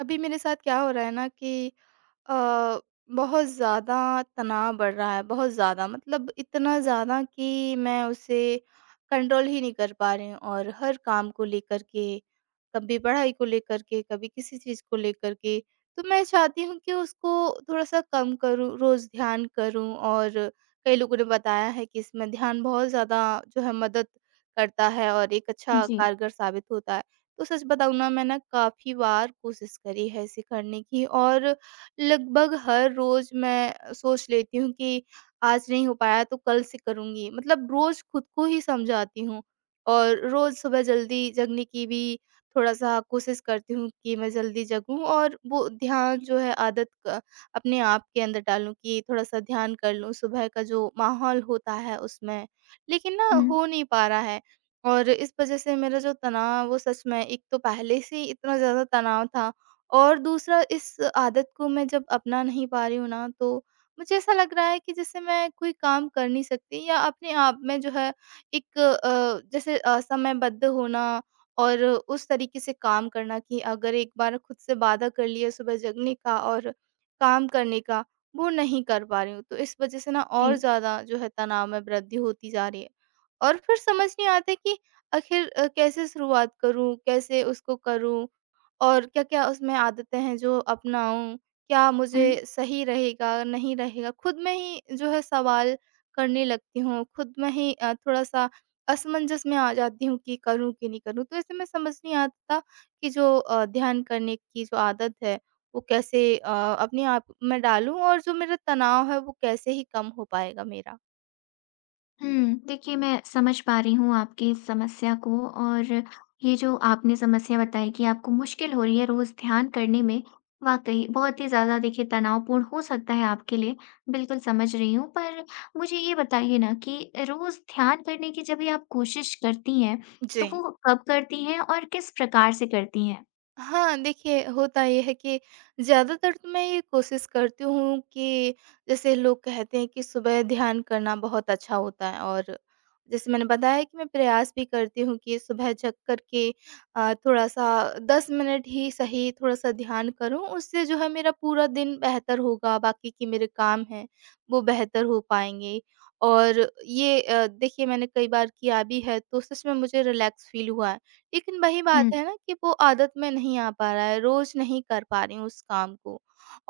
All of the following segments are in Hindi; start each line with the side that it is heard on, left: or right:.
right: अभी मेरे साथ क्या हो रहा है ना कि अ, बहुत ज़्यादा तनाव बढ़ रहा है, बहुत ज़्यादा मतलब इतना ज़्यादा कि मैं उसे कंट्रोल ही नहीं कर पा रही हूँ और हर काम को लेकर के, कभी पढ़ाई को लेकर के, कभी किसी चीज़ को लेकर के। तो मैं चाहती हूँ कि उसको थोड़ा-सा कम करूँ, रोज़ ध्यान करूँ और कई लोगों ने बताया है कि इसमें ध्यान बहुत ज़्यादा जो है मदद करता है और एक अच्छा
left: जी।
right: कारगर साबित होता है। तो सच बताऊँ ना, मैं ना काफ़ी बार कोशिश करी है इसे करने की और लगभग हर रोज़ मैं सोच लेती हूँ कि आज नहीं हो पाया तो कल से करूँगी। मतलब रोज़ खुद को ही समझाती हूँ और रोज़ सुबह जल्दी जगने की भी थोड़ा-सा कोशिश करती हूँ कि मैं जल्दी जगूँ और वो ध्यान जो है आदत क अपने आप के अंदर डालूँ कि थोड़ा-सा ध्यान कर लूँ सुबह का जो माहौल होता है उसमें। लेकिन ना
left: हुँ,
right: हो नहीं पा रहा है और इस वज़ह से मेरा जो तनाव वो सच में, एक तो पहले से ही इतना ज़्यादा तनाव था और दूसरा इस आदत को मैं जब अपना नहीं पा रही हूँ ना, तो मुझे ऐसा लग रहा है कि जैसे मैं कोई काम कर नहीं सकती या अपने आप में जो है एक जैसे समयबद्ध होना और उस तरीके से काम करना कि अगर एक बार खुद से वादा कर लिया सुबह जगने का और काम करने का, वो नहीं कर पा रही हूँ। तो इस वज़ह से ना और
left: जी।
right: ज़्यादा जो है तनाव में वृद्धि होती जा रही है। और फिर समझ नहीं आता कि आखिर कैसे शुरुआत करूँ? कैसे उसको करूँ? और क्या-क्या उसमें आदतें हैं जो अपनाऊँ? क्या
left: हुँ,
right: मुझे सही रहेगा, नहीं रहेगा? खुद में ही जो है सवाल करने लगती हूँ, खुद में ही थोड़ा-सा असमंजस में आ जाती हूँ कि करूँ कि नहीं करूँ। तो ऐसे में समझ नहीं आता कि जो ध्यान करने की जो आदत है, वो कैसे अपने आप में डालूँ और जो मेरा तनाव है, वो कैसे ही कम हो पाएगा मेरा?
left: हुँ। देखिए, मैं समझ पा रही हूँ आपकी इस समस्या को और ये जो आपने समस्या बताई कि आपको मुश्किल हो रही है रोज़ ध्यान करने में, वाक़ई बहुत ही ज़्यादा देखिए तनावपूर्ण हो सकता है आपके लिए, बिल्कुल समझ रही हूँ। पर मुझे ये बताइए ना कि रोज़ ध्यान करने की जब भी आप कोशिश करती हैं,
right: जी।
left: तो वो कब करती हैं और किस प्रकार से करती हैं?
right: हाँ, देखिए होता ये है कि ज़्यादातर तो मैं ये कोशिश करती हूँ कि जैसे लोग कहते हैं कि सुबह ध्यान करना बहुत अच्छा होता है और जैसे मैंने बताया कि मैं प्रयास भी करती हूँ कि सुबह जग कर के थोड़ा-सा 10 मिनट ही सही, थोड़ा-सा ध्यान करूँ, उससे जो है मेरा पूरा दिन बेहतर होगा, बाकी के मेरे काम हैं वो बेहतर हो पाएँगे। और ये देखिए मैंने कई बार किया भी है, तो सच में मुझे रिलैक्स फील हुआ है। लेकिन वही
left: हुँ।
right: बात है ना कि वो आदत में नहीं आ पा रहा है, रोज़ नहीं कर पा रही हूँ उस काम को।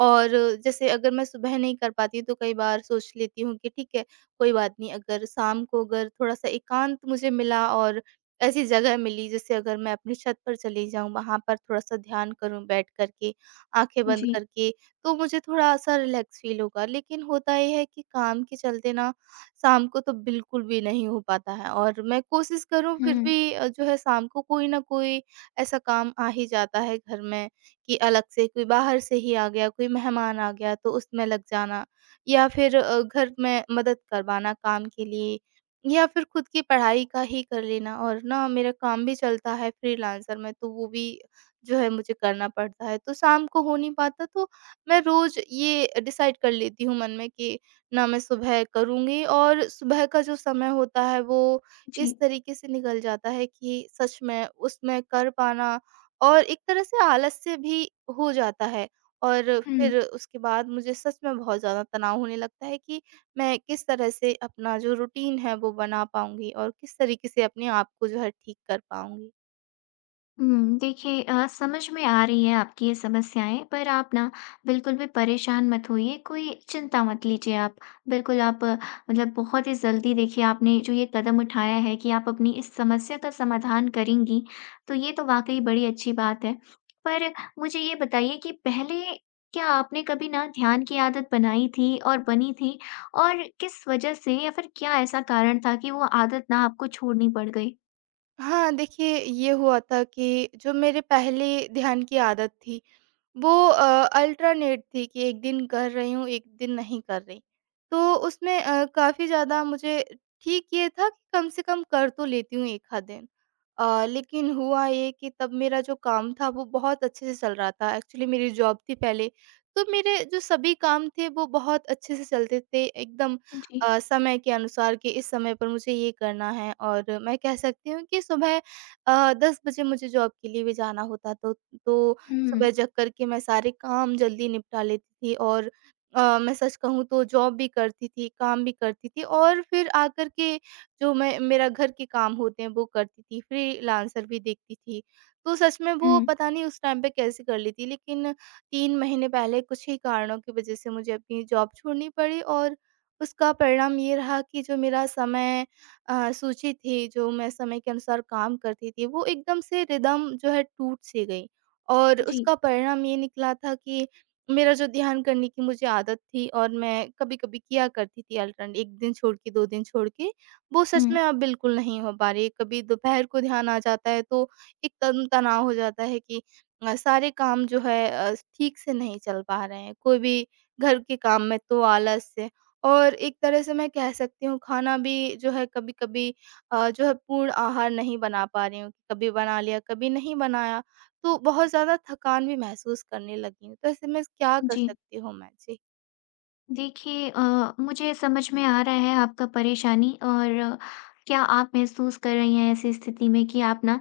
right: और जैसे अगर मैं सुबह नहीं कर पाती तो कई बार सोच लेती हूँ कि ठीक है, कोई बात नहीं, अगर शाम को अगर थोड़ा-सा एकांत मुझे मिला और ऐसी जगह मिली, जैसे अगर मैं अपनी छत पर चली जाऊँ, वहाँ पर थोड़ा-सा ध्यान करूँ बैठ कर के, आँखें बंद
left: जी।
right: करके, तो मुझे थोड़ा-सा रिलैक्स फ़ील होगा। लेकिन होता ये है कि काम के चलते ना शाम को तो बिल्कुल भी नहीं हो पाता है और मैं कोशिश करूँ फिर
left: हुँ,
right: भी जो है शाम को कोई ना कोई ऐसा काम आ ही जाता है घर में, कि अलग से कोई बाहर से ही आ गया, कोई मेहमान आ गया तो उसमें लग जाना या फिर घर में मदद करवाना काम के लिए, या फिर खुद की पढ़ाई का ही कर लेना, और ना मेरा काम भी चलता है फ्रीलांसर में तो वो भी जो है मुझे करना पड़ता है। तो शाम को हो नहीं पाता तो मैं रोज़ ये डिसाइड कर लेती हूँ मन में कि ना मैं सुबह करूँगी, और सुबह का जो समय होता है वो इस
left: जी।
right: तरीके से निकल जाता है कि सच में उसमें कर पाना और एक तरह से आलस्य भी हो जाता है, और
left: हुँ।
right: फिर उसके बाद मुझे सच में बहुत ज़्यादा तनाव होने लगता है कि मैं किस तरह से अपना जो रूटीन है वो बना पाऊँगी और किस तरीके से अपने आप को जो है ठीक कर पाऊँगी।
left: हुँ, देखिए समझ में आ रही है आपकी ये समस्याएँ, पर आप ना बिल्कुल भी परेशान मत होइए, कोई चिंता मत लीजिए आप। बिल्कुल आप मतलब बहुत ही जल्दी देखिए आपने जो ये कदम उठाया है कि आप अपनी इस समस्या का समाधान करेंगी, तो ये तो वाक़ई बड़ी अच्छी बात है। पर मुझे ये बताइए कि पहले क्या आपने कभी ना ध्यान की आदत बनाई थी और बनी थी? और किस वजह से या फिर क्या ऐसा कारण था कि वो आदत ना आपको छोड़नी पड़ गई?
right: हाँ, देखिए ये हुआ था कि जो मेरे पहले ध्यान की आदत थी वो अल्टरनेट थी, कि एक दिन कर रही हूँ, एक दिन नहीं कर रही। तो उसमें काफ़ी ज़्यादा मुझे ठीक ये था कि कम से कम कर तो लेती हूँ 1 आध दिन। लेकिन हुआ ये कि तब मेरा जो काम था वो बहुत अच्छे से चल रहा था। एक्चुअली मेरी जॉब थी पहले, तो मेरे जो सभी काम थे वो बहुत अच्छे से चलते थे एकदम
left: जी।
right: समय के अनुसार, कि इस समय पर मुझे ये करना है, और मैं कह सकती हूँ कि सुबह 10 बजे मुझे जॉब के लिए भी जाना होता तो
left: हुँ,
right: सुबह जग करके मैं सारे काम जल्दी निपटा लेती थी, और मैं सच कहूँ तो जॉब भी करती थी, काम भी करती थी और फिर आकर के जो मैं मेरा घर के काम होते हैं वो करती थी, फ्रीलांसर भी देखती थी। तो सच में वो
left: हुँ,
right: पता नहीं उस टाइम पे कैसे कर ली थी, लेकिन 3 महीने पहले कुछ ही कारणों की वजह से मुझे अपनी जॉब छोड़नी पड़ी और उसका परिणाम ये रहा कि जो मेरा समय सूची थी, जो मैं समय के अनुसार काम करती थी, वो एकदम से रिदम जो है टूट-सी गई। और
left: जी।
right: उसका परिणाम ये निकला था कि मेरा जो ध्यान करने की मुझे आदत थी, और मैं कभी-कभी किया करती थी, अल्टरन 1 दिन छोड़ के, 2 दिन छोड़ के, वो सच
left: हुँ,
right: में अब बिल्कुल नहीं हो पा रही है। कभी दोपहर को ध्यान आ जाता है तो एक तन तनाव हो जाता है कि सारे काम जो है ठीक से नहीं चल पा रहे हैं। कोई भी घर के काम में तो आलस से, और एक तरह से मैं कह सकती हूँ खाना भी जो है कभी-कभी जो है पूर्ण आहार नहीं बना पा रही हूँ। कभी बना लिया, कभी नहीं बनाया। तो बहुत ज़्यादा थकान भी महसूस करने लगी हूँ, तो ऐसे में क्या कर
left: जी।
right: सकती हूँ मैं? जी।
left: देखिए मुझे समझ में आ रहा है आपका परेशानी और क्या आप महसूस कर रही हैं ऐसी स्थिति में कि आप ना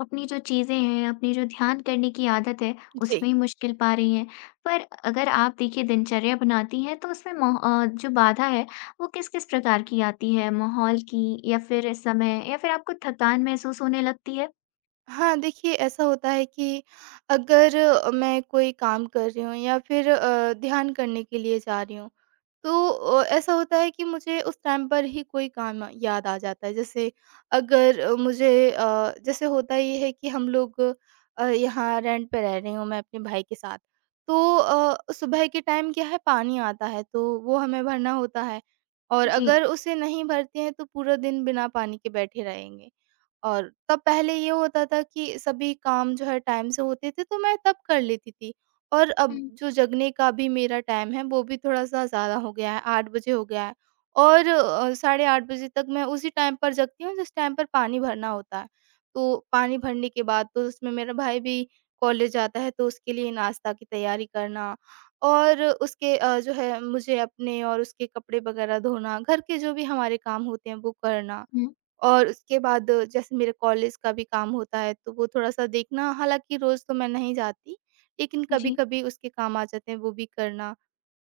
left: अपनी जो चीज़ें हैं, अपनी जो ध्यान करने की आदत है,
right: जी।
left: उसमें ही मुश्किल पा रही हैं। पर अगर आप देखिए दिनचर्या बनाती हैं तो उसमें मोह जो बाधा है वो किस-किस प्रकार की आती है? माहौल की या फिर समय या फिर आपको थकान महसूस होने लगती है?
right: हाँ, देखिए ऐसा होता है कि अगर मैं कोई काम कर रही हूँ या फिर ध्यान करने के लिए जा रही हूँ, तो ऐसा होता है कि मुझे उस टाइम पर ही कोई काम याद आ जाता है, जैसे अगर मुझे जैसे होता ये है कि हम लोग यहाँ रेंट पे रह रहे हूँ मैं अपने भाई के साथ, तो सुबह के टाइम क्या है, पानी आता है तो वो हमें भरना होता है, और
left: जी।
right: अगर उसे नहीं भरते हैं तो पूरा दिन बिना पानी के बैठे रहेंगे। और तब पहले ये होता था कि सभी काम जो है टाइम से होते थे, तो मैं तब कर लेती थी। और अब
left: हुँ,
right: जो जगने का भी मेरा टाइम है, वो भी थोड़ा-सा ज़्यादा हो गया है, 8 बजे हो गया है, और साढ़े 8 बजे तक मैं उसी टाइम पर जगती हूँ, जिस टाइम पर पानी भरना होता है। तो पानी भरने के बाद तो उसमें मेरा भाई भी कॉलेज जाता है, तो उसके लिए नाश्ता की तैयारी करना, और उसके जो है मुझे अपने और उसके कपड़े वगैरह धोना, घर के जो भी हमारे काम होते हैं, वो करना।
left: हुँ।
right: और उसके बाद जैसे मेरे कॉलेज का भी काम होता है तो वो थोड़ा-सा देखना, हालाँकि रोज़ तो मैं नहीं जाती, लेकिन
left: जी।
right: कभी-कभी उसके काम आ जाते हैं वो भी करना।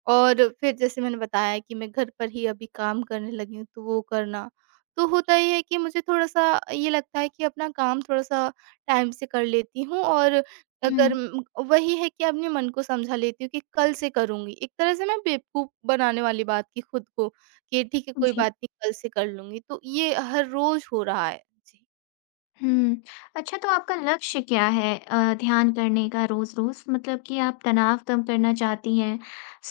right: और फिर जैसे मैंने बताया कि मैं घर पर ही अभी काम करने लगी हूँ तो वो करना। तो होता ये है कि मुझे थोड़ा-सा ये लगता है कि अपना काम थोड़ा-सा टाइम से कर लेती हूँ, और अगर वही है कि अपने मन को समझा लेती हूँ कि कल से करूँगी। एक तरह से मैं बेवकूफ़ बनाने वाली बात की खुद को, कि ठीक है
left: हुँ,
right: कोई
left: जी।
right: बात नहीं, कल से कर लूँगी, तो ये हर रोज़ हो रहा है। जी।
left: हुँ। अच्छा तो आपका लक्ष्य क्या है ध्यान करने का रोज़-रोज़? मतलब कि आप तनाव कम करना चाहती हैं,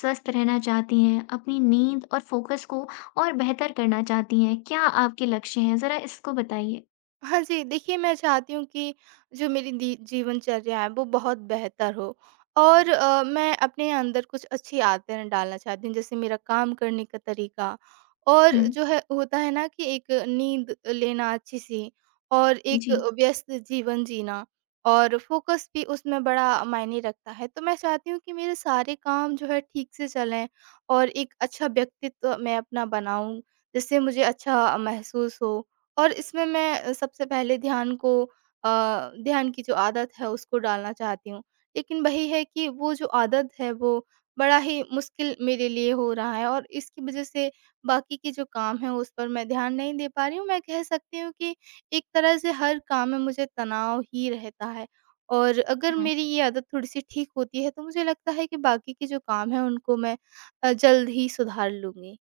left: स्वस्थ रहना चाहती हैं, अपनी नींद और फ़ोकस को और बेहतर करना चाहती हैं। क्या आपके लक्ष्य हैं? ज़रा इसको बताइए?
right: हाँ जी, देखिए मैं चाहती हूँ कि जो मेरी दी जीवनचर्या है वो बहुत बेहतर हो, और मैं अपने अंदर कुछ अच्छी आदतें डालना चाहती हूँ, जैसे मेरा काम करने का तरीका, और
left: हुँ,
right: जो है होता है ना कि एक नींद लेना अच्छी-सी और एक
left: जी।
right: व्यस्त जीवन जीना, और फ़ोकस भी उसमें बड़ा मायने रखता है। तो मैं चाहती हूँ कि मेरे सारे काम जो है ठीक से चलें, और एक अच्छा व्यक्तित्व मैं अपना बनाऊँ जिससे मुझे अच्छा महसूस हो, और इसमें मैं सबसे पहले अ, ध्यान की जो आदत है उसको डालना चाहती हूँ। लेकिन वही है कि वो जो आदत है वो बड़ा ही मुश्किल मेरे लिए हो रहा है, और इसकी वज़ह से बाकी के जो काम हैं उस पर मैं ध्यान नहीं दे पा रही हूँ। मैं कह सकती हूँ कि एक तरह से हर काम में मुझे तनाव ही रहता है, और अगर मेरी ये आदत थोड़ी-सी ठीक होती है तो मुझे लगता है कि बाकी के जो काम हैं उनको मैं जल्द ही सुधार लूँगी।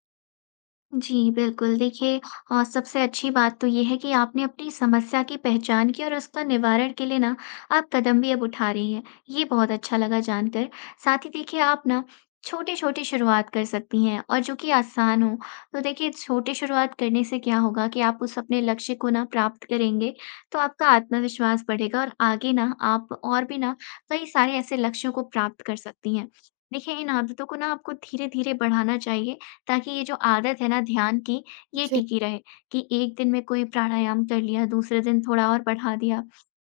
left: जी, बिल्कुल। देखिए सबसे अच्छी बात तो ये है कि आपने अपनी समस्या की पहचान की और उसका निवारण के लिए ना आप कदम भी अब उठा रही हैं। ये बहुत अच्छा लगा जानकर। साथ ही देखिए आप ना छोटी-छोटी शुरुआत कर सकती हैं और जो कि आसान हो। तो देखिए छोटी शुरुआत करने से क्या होगा कि आप उस अपने लक्ष्य को ना प्राप्त करेंगे, तो आपका आत्मविश्वास बढ़ेगा और आगे ना आप और भी ना कई सारे ऐसे लक्ष्यों को प्राप्त कर सकती हैं। देखिए इन आदतों को ना आपको धीरे-धीरे बढ़ाना चाहिए ताकि ये जो आदत है ना ध्यान की, ये
right: जी।
left: टिकी रहे कि एक दिन में कोई प्राणायाम कर लिया, दूसरे दिन थोड़ा और बढ़ा दिया।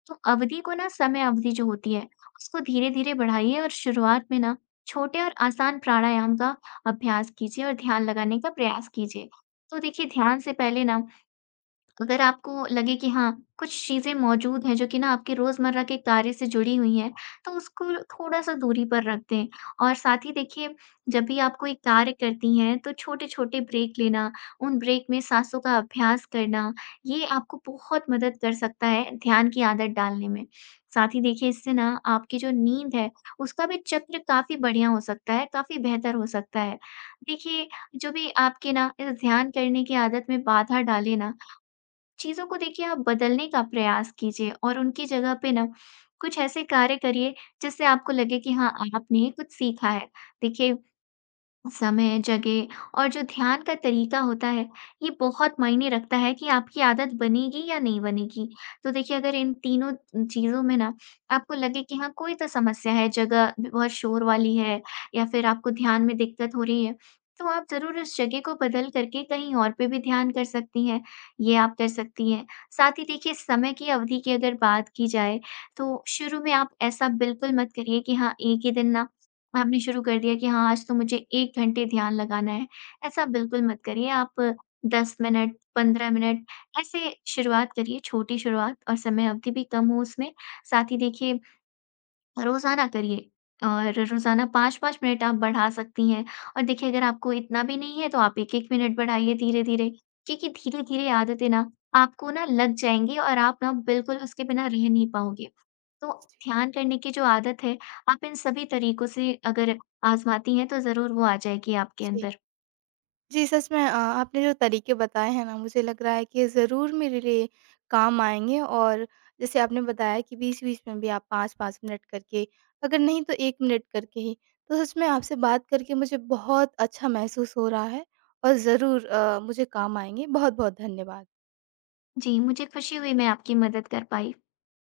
left: तो अवधि को ना समय अवधि जो होती है, उसको धीरे-धीरे बढ़ाइए और शुरुआत में ना छोटे और आसान प्राणायाम का अभ्यास कीजिए और ध्यान लगाने का प्रयास कीजिए। तो देखिए ध्यान से पहले ना अगर आपको लगे कि हाँ, कुछ चीज़ें मौजूद हैं जो कि ना आपके रोज़मर्रा के कार्य से जुड़ी हुई हैं, तो उसको थोड़ा-सा दूरी पर रख दें। और साथ ही देखिए, जब भी आप कोई कार्य करती हैं, तो छोटे-छोटे ब्रेक लेना, उन ब्रेक में साँसों का अभ्यास करना, ये आपको बहुत मदद कर सकता है ध्यान की आदत डालने में। साथ ही देखिए, इससे ना आपकी जो नींद है, उसका भी चक्र काफ़ी बढ़िया हो सकता है, काफ़ी बेहतर हो सकता है। देखिए, जो भी आपके ना इस ध्यान करने की आदत में बाधा डाले ना, चीज़ों को देखिए आप बदलने का प्रयास कीजिए और उनकी जगह पे ना कुछ ऐसे कार्य करिए जिससे आपको लगे कि हाँ आपने कुछ सीखा है। देखिए समय, जगह और जो ध्यान का तरीका होता है, ये बहुत मायने रखता है कि आपकी आदत बनेगी या नहीं बनेगी। तो देखिए अगर इन तीनों चीज़ों में ना आपको लगे कि हाँ, कोई तो समस्या है, जगह भी बहुत शोर वाली है या फिर आपको ध्यान में दिक्कत हो रही है, तो आप ज़रूर उस जगह को बदल करके कहीं और पे भी ध्यान कर सकती हैं, ये आप कर सकती हैं। साथ ही देखिए समय की अवधि की अगर बात की जाए, तो शुरू में आप ऐसा बिल्कुल मत करिए कि हाँ, एक ही दिन ना आपने शुरू कर दिया कि हाँ, आज तो मुझे 1 घंटे ध्यान लगाना है, ऐसा बिल्कुल मत करिए। आप 10 मिनट, 15 मिनट ऐसे शुरुआत करिए, छोटी शुरुआत और समय अवधि भी कम हो उसमें। साथ ही देखिए रोज़ाना करिए और रोज़ाना 5-5 मिनट आप बढ़ा सकती हैं और देखिए अगर आपको इतना भी नहीं है तो आप 1-1 मिनट बढ़ाइए धीरे-धीरे, क्योंकि धीरे-धीरे आदतें ना आपको ना लग जाएँगी और आप ना बिल्कुल उसके बिना रह नहीं पाओगे। तो
right: जी।
left: ध्यान करने की जो आदत है, आप इन सभी तरीकों से अगर आज़माती हैं, तो ज़रूर वो आ जाएगी आपके
right: जी।
left: अंदर।
right: जी, सच में आपने जो तरीके बताए हैं ना मुझे लग रहा है कि ज़रूर मेरे लिए काम आएँगे, और जैसे आपने बताया कि बीच-बीच में भी आप 5-5 मिनट करके, अगर नहीं तो 1 मिनट करके ही, तो सच में आपसे बात करके मुझे बहुत अच्छा महसूस हो रहा है और ज़रूर मुझे काम आएँगे। बहुत-बहुत धन्यवाद।
left: जी, मुझे खुशी हुई मैं आपकी मदद कर पाई।